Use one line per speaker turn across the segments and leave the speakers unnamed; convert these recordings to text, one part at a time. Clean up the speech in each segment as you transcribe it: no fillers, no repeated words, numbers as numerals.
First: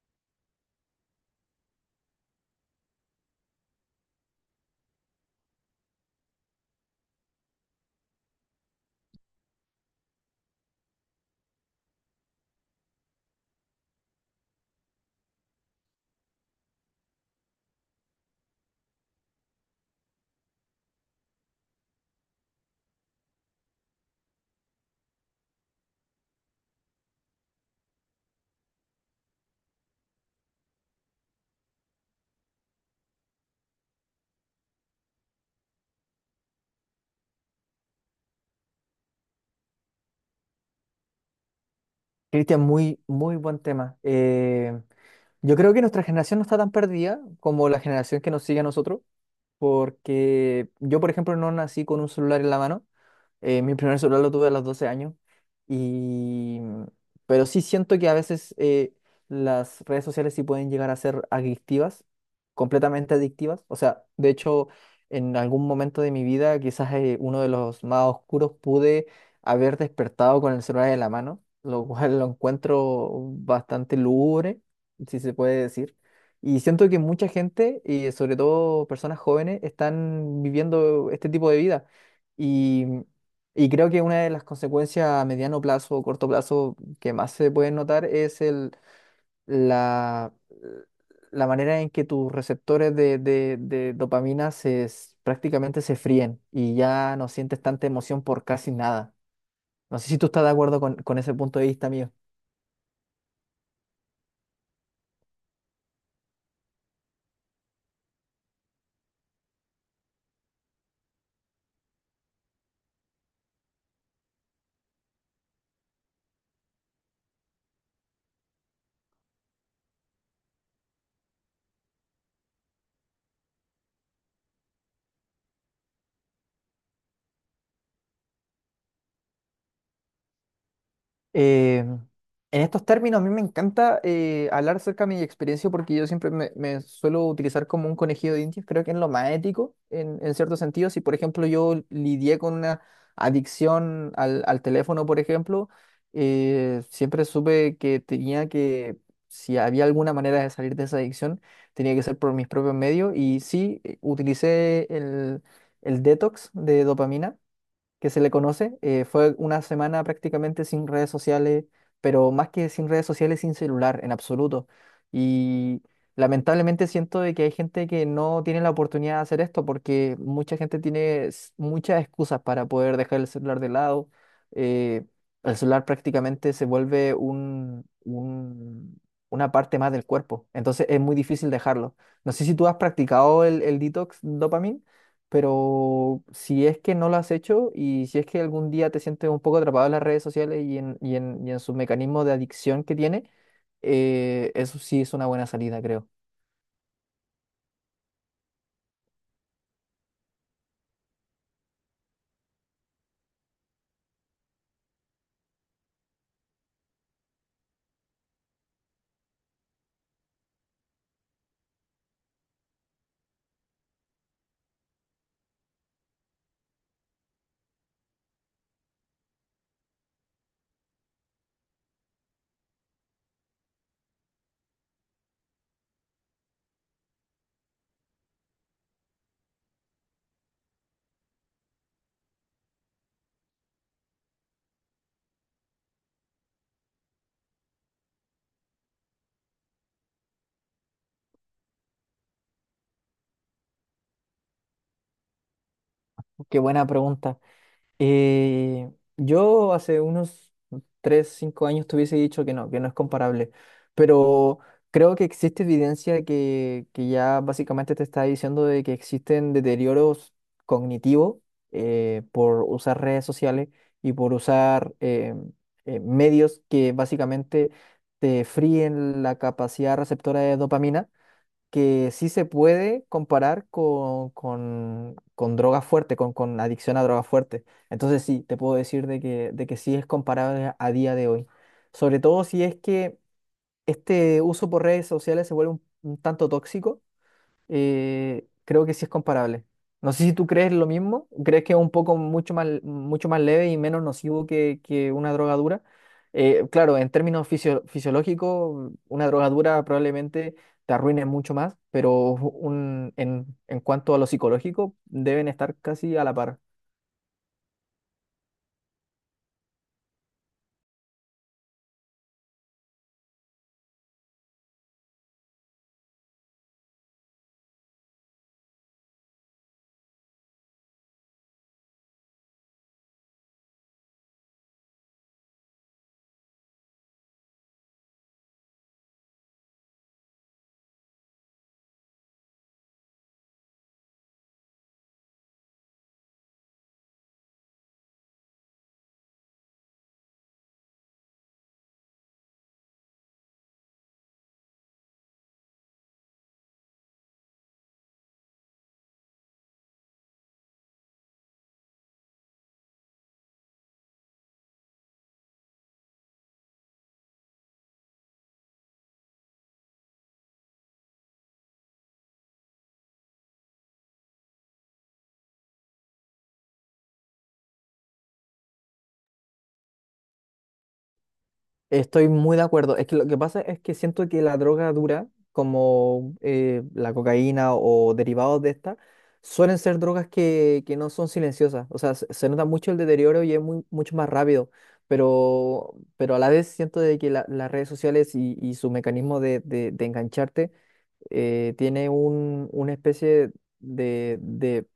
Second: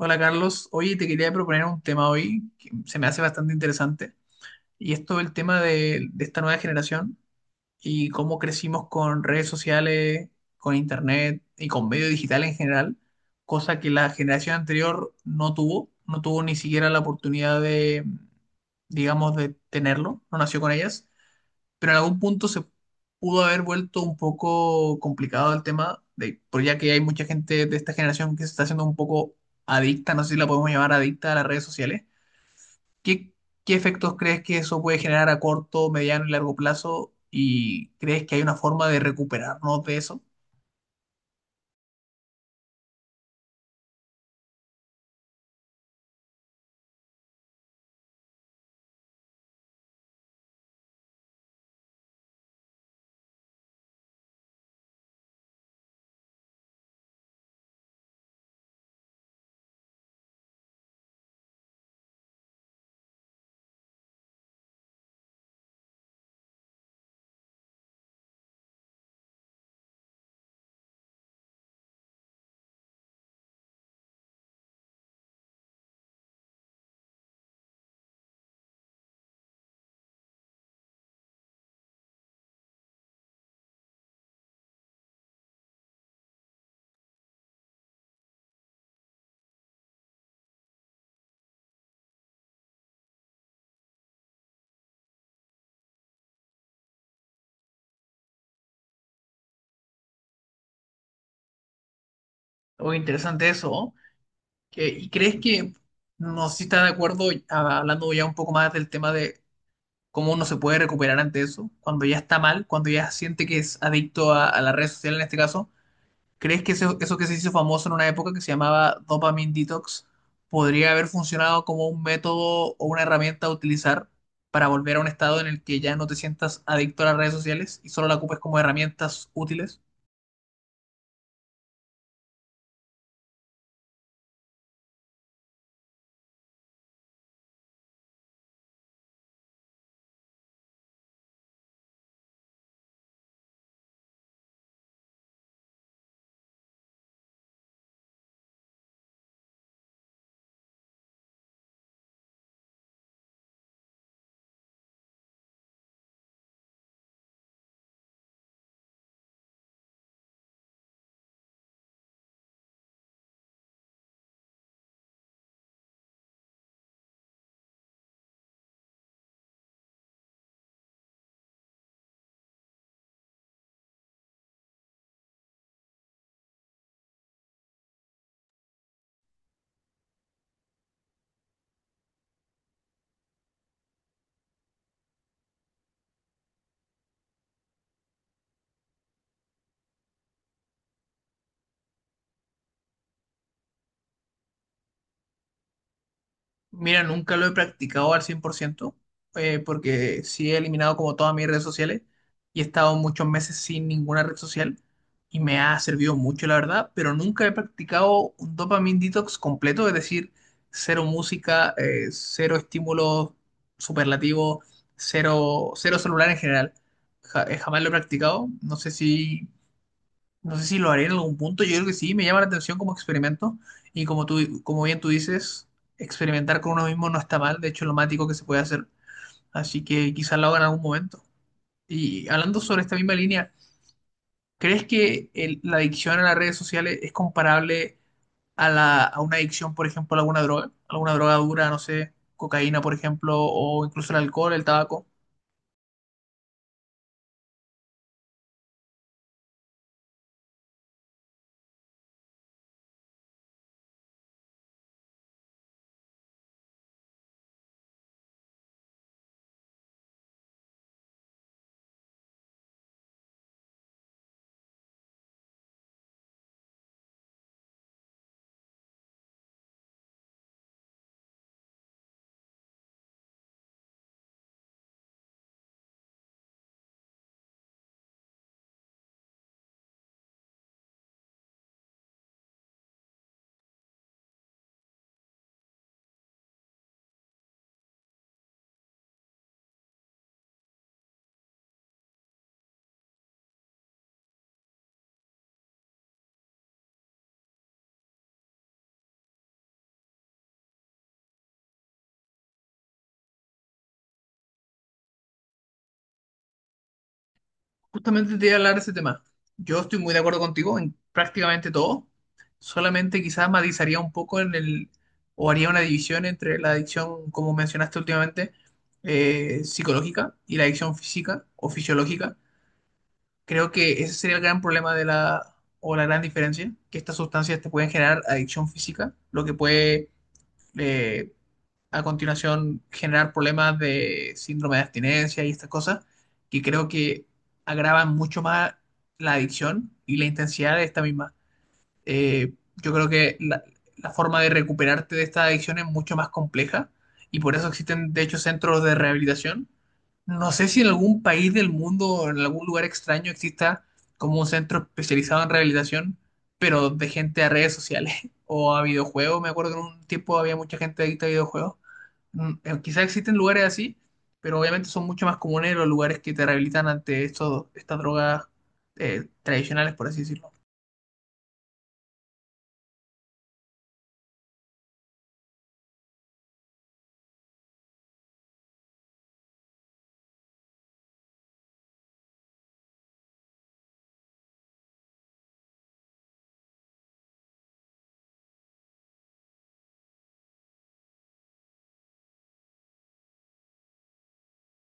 Hola Carlos, oye, te quería proponer un tema hoy que se me hace bastante interesante y es todo el tema de esta nueva generación y cómo crecimos con redes sociales, con internet y con medio digital en general, cosa que la generación anterior no tuvo, no tuvo ni siquiera la oportunidad de, digamos, de tenerlo, no nació con ellas pero en algún punto se pudo haber vuelto un poco complicado el tema, de, por ya que hay mucha gente de esta generación que se está haciendo un poco adicta, no sé si la podemos llamar adicta a las redes sociales. ¿Qué, qué efectos crees que eso puede generar a corto, mediano y largo plazo? ¿Y crees que hay una forma de recuperarnos de eso?
Cristian, muy buen tema. Yo creo que nuestra generación no está tan perdida como la generación que nos sigue a nosotros, porque yo, por ejemplo, no nací con un celular en la mano. Mi primer celular lo tuve a los 12 años. Y, mm, pero sí siento que a veces las redes sociales sí pueden llegar a ser adictivas, completamente adictivas. O sea, de hecho, en algún momento de mi vida, quizás uno de los más oscuros, pude haber despertado con el celular en la mano, lo cual lo encuentro bastante lúgubre, si se puede decir. Y siento que mucha gente, y sobre todo personas jóvenes, están viviendo este tipo de vida. Y mm, y creo que una de las consecuencias a mediano plazo o corto plazo que más se pueden notar es la, la manera en que tus receptores de dopamina prácticamente se fríen y ya no sientes tanta emoción por casi nada. No sé si tú estás de acuerdo con ese punto de vista mío.
O interesante eso, ¿no? ¿Y crees que, no sé si estás de acuerdo, hablando ya un poco más del tema de cómo uno se puede recuperar ante eso, cuando ya está mal, cuando ya siente que es adicto a la red social en este caso, ¿crees que eso que se hizo famoso en una época que se llamaba dopamine detox podría haber funcionado como un método o una herramienta a utilizar para volver a un estado en el que ya no te sientas adicto a las redes sociales y solo la ocupes como herramientas útiles?
Eh, en estos términos, a mí me encanta hablar acerca de mi experiencia porque yo siempre me suelo utilizar como un conejillo de indias. Creo que es lo más ético en cierto sentido. Si, por ejemplo, yo lidié con una adicción al teléfono, por ejemplo, siempre supe que tenía que, si había alguna manera de salir de esa adicción, tenía que ser por mis propios medios. Y sí, utilicé el detox de dopamina que se le conoce. Fue una semana prácticamente sin redes sociales, pero más que sin redes sociales, sin celular en absoluto. Y lamentablemente siento de que hay gente que no tiene la oportunidad de hacer esto porque mucha gente tiene muchas excusas para poder dejar el celular de lado. eh, el celular prácticamente se vuelve una parte más del cuerpo, entonces es muy difícil dejarlo. No sé si tú has practicado el detox dopamina, pero si es que no lo has hecho y si es que algún día te sientes un poco atrapado en las redes sociales y en sus mecanismos de adicción que tiene, eso sí es una buena salida, creo.
Mira, nunca lo he practicado al 100%, porque sí he eliminado como todas mis redes sociales y he estado muchos meses sin ninguna red social y me ha servido mucho, la verdad, pero nunca he practicado un dopamine detox completo, es decir, cero música, cero estímulos superlativos, cero, cero celular en general. Jamás lo he practicado, no sé si lo haré en algún punto, yo creo que sí, me llama la atención como experimento y como tú, como bien tú dices, experimentar con uno mismo no está mal, de hecho es lo más ético que se puede hacer, así que quizás lo haga en algún momento. Y hablando sobre esta misma línea, ¿crees que la adicción a las redes sociales es comparable a, la, a una adicción, por ejemplo, a alguna droga? ¿Alguna droga dura, no sé, cocaína, por ejemplo, o incluso el alcohol, el tabaco?
Qué buena pregunta. Eh, yo hace unos 3 5 años te hubiese dicho que no es comparable, pero creo que existe evidencia que ya básicamente te está diciendo de que existen deterioros cognitivos por usar redes sociales y por usar medios que básicamente te fríen la capacidad receptora de dopamina, que sí se puede comparar con droga fuerte, con adicción a droga fuerte. Entonces sí, te puedo decir de que sí es comparable a día de hoy. Sobre todo si es que este uso por redes sociales se vuelve un tanto tóxico, creo que sí es comparable. No sé si tú crees lo mismo, crees que es un poco mucho más leve y menos nocivo que una droga dura. Claro, en términos fisiológicos, una droga dura probablemente te arruine mucho más, pero en cuanto a lo psicológico, deben estar casi a la par.
Justamente te iba a hablar de ese tema. Yo estoy muy de acuerdo contigo en prácticamente todo. Solamente quizás matizaría un poco en el, o haría una división entre la adicción, como mencionaste últimamente, psicológica y la adicción física o fisiológica. Creo que ese sería el gran problema de la, o la gran diferencia, que estas sustancias te pueden generar adicción física, lo que puede eh, a continuación generar problemas de síndrome de abstinencia y estas cosas, que creo que agravan mucho más la adicción y la intensidad de esta misma. Eh, yo creo que la forma de recuperarte de esta adicción es mucho más compleja y por eso existen, de hecho, centros de rehabilitación. No sé si en algún país del mundo o en algún lugar extraño exista como un centro especializado en rehabilitación, pero de gente a redes sociales o a videojuegos. Me acuerdo que en un tiempo había mucha gente adicta a videojuegos. Quizás existen lugares así, pero obviamente son mucho más comunes los lugares que te rehabilitan ante estos, estas drogas tradicionales, por así decirlo.
Estoy muy de acuerdo. Es que lo que pasa es que siento que la droga dura, como la cocaína o derivados de esta, suelen ser drogas que no son silenciosas. O sea, se nota mucho el deterioro y es muy, mucho más rápido. Pero a la vez siento de que las redes sociales y su mecanismo de engancharte tiene una especie de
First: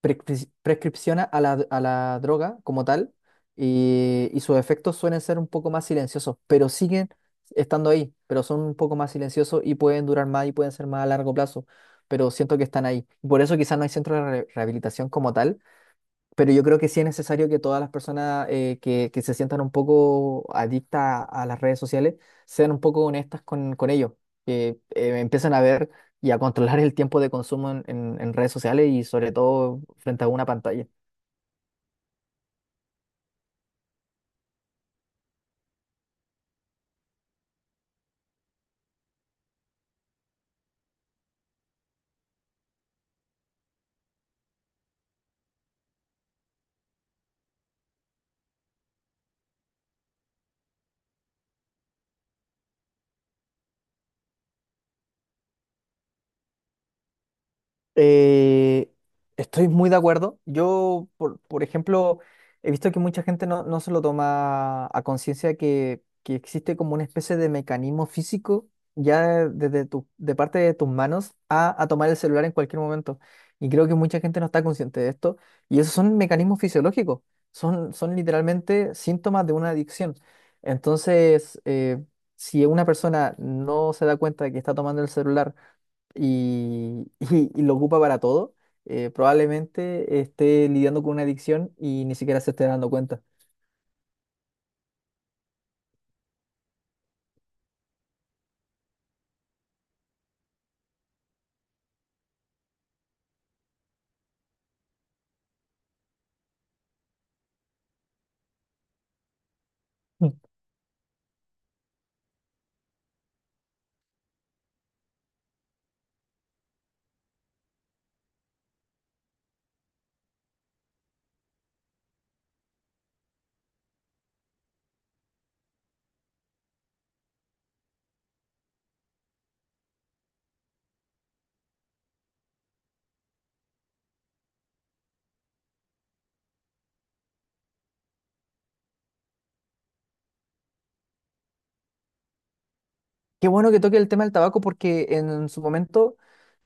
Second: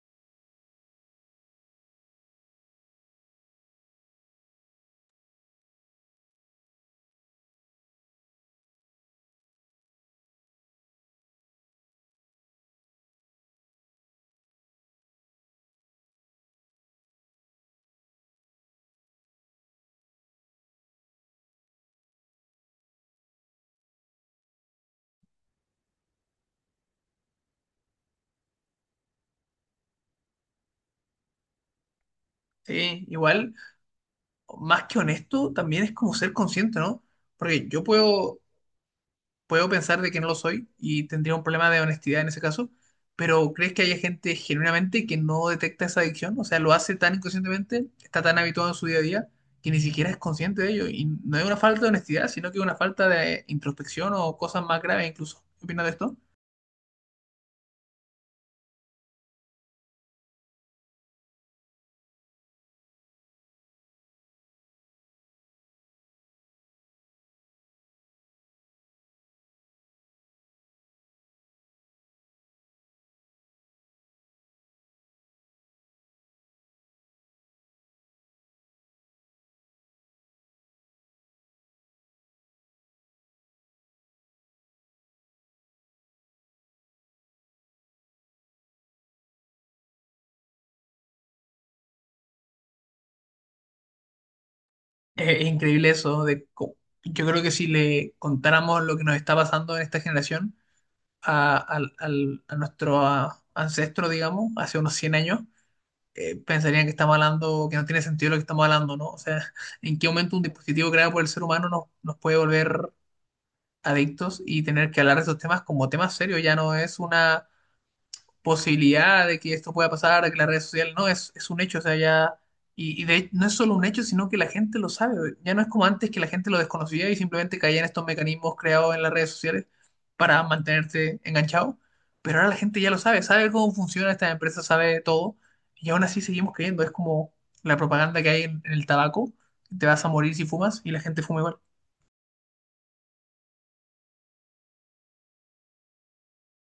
prescripciona a a la droga como tal y sus efectos suelen ser un poco más silenciosos, pero siguen estando ahí, pero son un poco más silenciosos y pueden durar más y pueden ser más a largo plazo, pero siento que están ahí. Por eso quizás no hay centro de rehabilitación como tal, pero yo creo que sí es necesario que todas las personas que se sientan un poco adictas a las redes sociales, sean un poco honestas con ello, que empiecen a ver y a controlar el tiempo de consumo en redes sociales y sobre todo frente a una pantalla.
Sí, igual más que honesto, también es como ser consciente, ¿no? Porque yo puedo, puedo pensar de que no lo soy y tendría un problema de honestidad en ese caso, pero ¿crees que haya gente genuinamente que no detecta esa adicción? O sea, lo hace tan inconscientemente, está tan habituado en su día a día, que ni siquiera es consciente de ello. Y no es una falta de honestidad, sino que es una falta de introspección o cosas más graves incluso. ¿Qué opinas de esto?
Eh, Estoy muy de acuerdo. Yo, por ejemplo, he visto que mucha gente no se lo toma a conciencia que existe como una especie de mecanismo físico ya desde tu, de parte de tus manos a tomar el celular en cualquier momento. Y creo que mucha gente no está consciente de esto. Y esos son mecanismos fisiológicos. Son literalmente síntomas de una adicción. Entonces, si una persona no se da cuenta de que está tomando el celular, y, y lo ocupa para todo, probablemente esté lidiando con una adicción y ni siquiera se esté dando cuenta.
Es increíble eso de... Yo creo que si le contáramos lo que nos está pasando en esta generación, a nuestro ancestro, digamos, hace unos 100 años, pensarían que estamos hablando, que no tiene sentido lo que estamos hablando, ¿no? O sea, ¿en qué
Mm.
momento un dispositivo creado por el ser humano nos, nos puede volver adictos y tener que hablar de esos temas como temas serios? Ya no es una posibilidad de que esto pueda pasar, de que las redes sociales, no, es un hecho, o sea, ya, y, no es solo un hecho, sino que la gente lo sabe, ya no es como antes que la gente lo desconocía y simplemente caía en estos mecanismos creados en las redes sociales para mantenerte enganchado, pero ahora la gente ya lo sabe, sabe cómo funciona esta empresa, sabe todo, y aún así seguimos creyendo, es como la propaganda que hay en el tabaco, te vas a morir si fumas y la gente fuma igual.
Qué bueno que toque el tema del tabaco porque en su momento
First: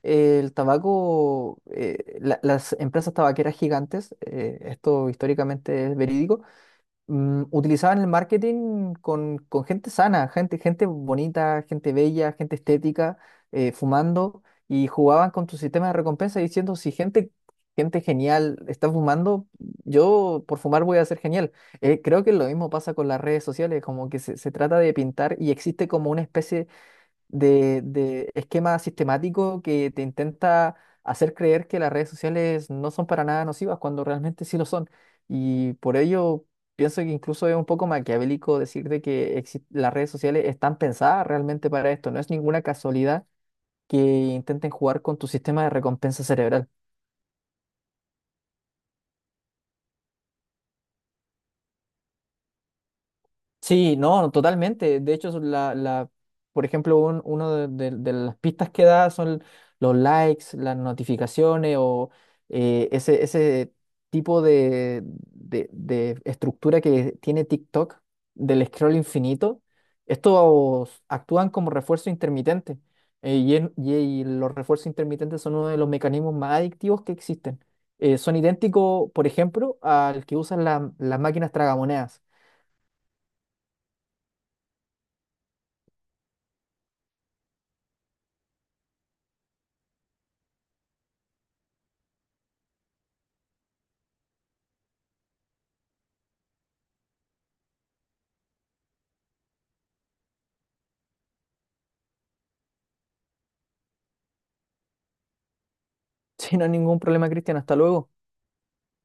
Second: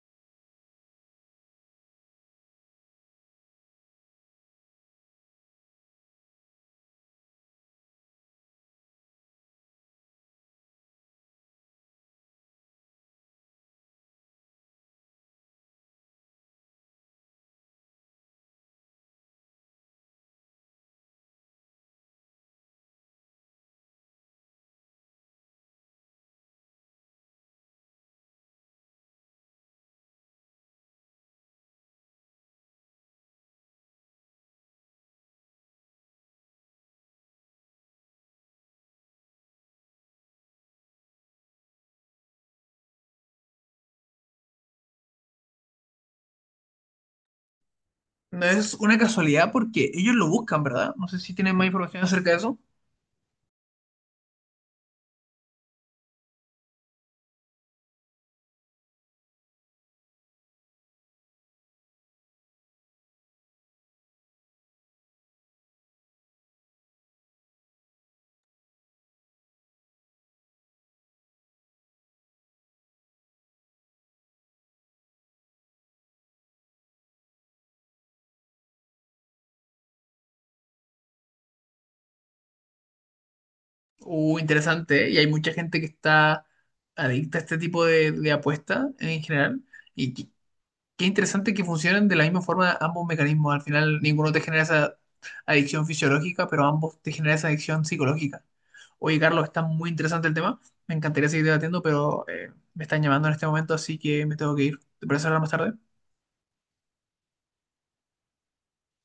el tabaco, las empresas tabaqueras gigantes, esto históricamente es verídico, utilizaban el marketing con gente sana, gente bonita, gente bella, gente estética, fumando, y jugaban con tu sistema de recompensa diciendo, si gente, gente genial está fumando, yo por fumar voy a ser genial. Creo que lo mismo pasa con las redes sociales, como que se trata de pintar y existe como una especie de esquema sistemático que te intenta hacer creer que las redes sociales no son para nada nocivas cuando realmente sí lo son. Y por ello pienso que incluso es un poco maquiavélico decir de que las redes sociales están pensadas realmente para esto. No es ninguna casualidad que intenten jugar con tu sistema de recompensa cerebral.
No es una casualidad porque ellos lo buscan, ¿verdad? No sé si tienen más información acerca de eso.
Sí, no, totalmente. De hecho, son por ejemplo, uno de las pistas que da son los likes, las notificaciones o ese tipo de estructura que tiene TikTok del scroll infinito. Estos actúan como refuerzo intermitente, y los refuerzos intermitentes son uno de los mecanismos más adictivos que existen. Son idénticos, por ejemplo, al que usan las máquinas tragamonedas.
Interesante, ¿eh? Y hay mucha gente que está adicta a este tipo de apuestas en general. Y qué, qué interesante que funcionen de la misma forma ambos mecanismos. Al final, ninguno te genera esa adicción fisiológica, pero ambos te generan esa adicción psicológica. Oye, Carlos, está muy interesante el tema. Me encantaría seguir debatiendo, pero me están llamando en este momento, así que me tengo que ir. ¿Te parece hablar más tarde?
Sin ningún problema, Cristian. Hasta luego.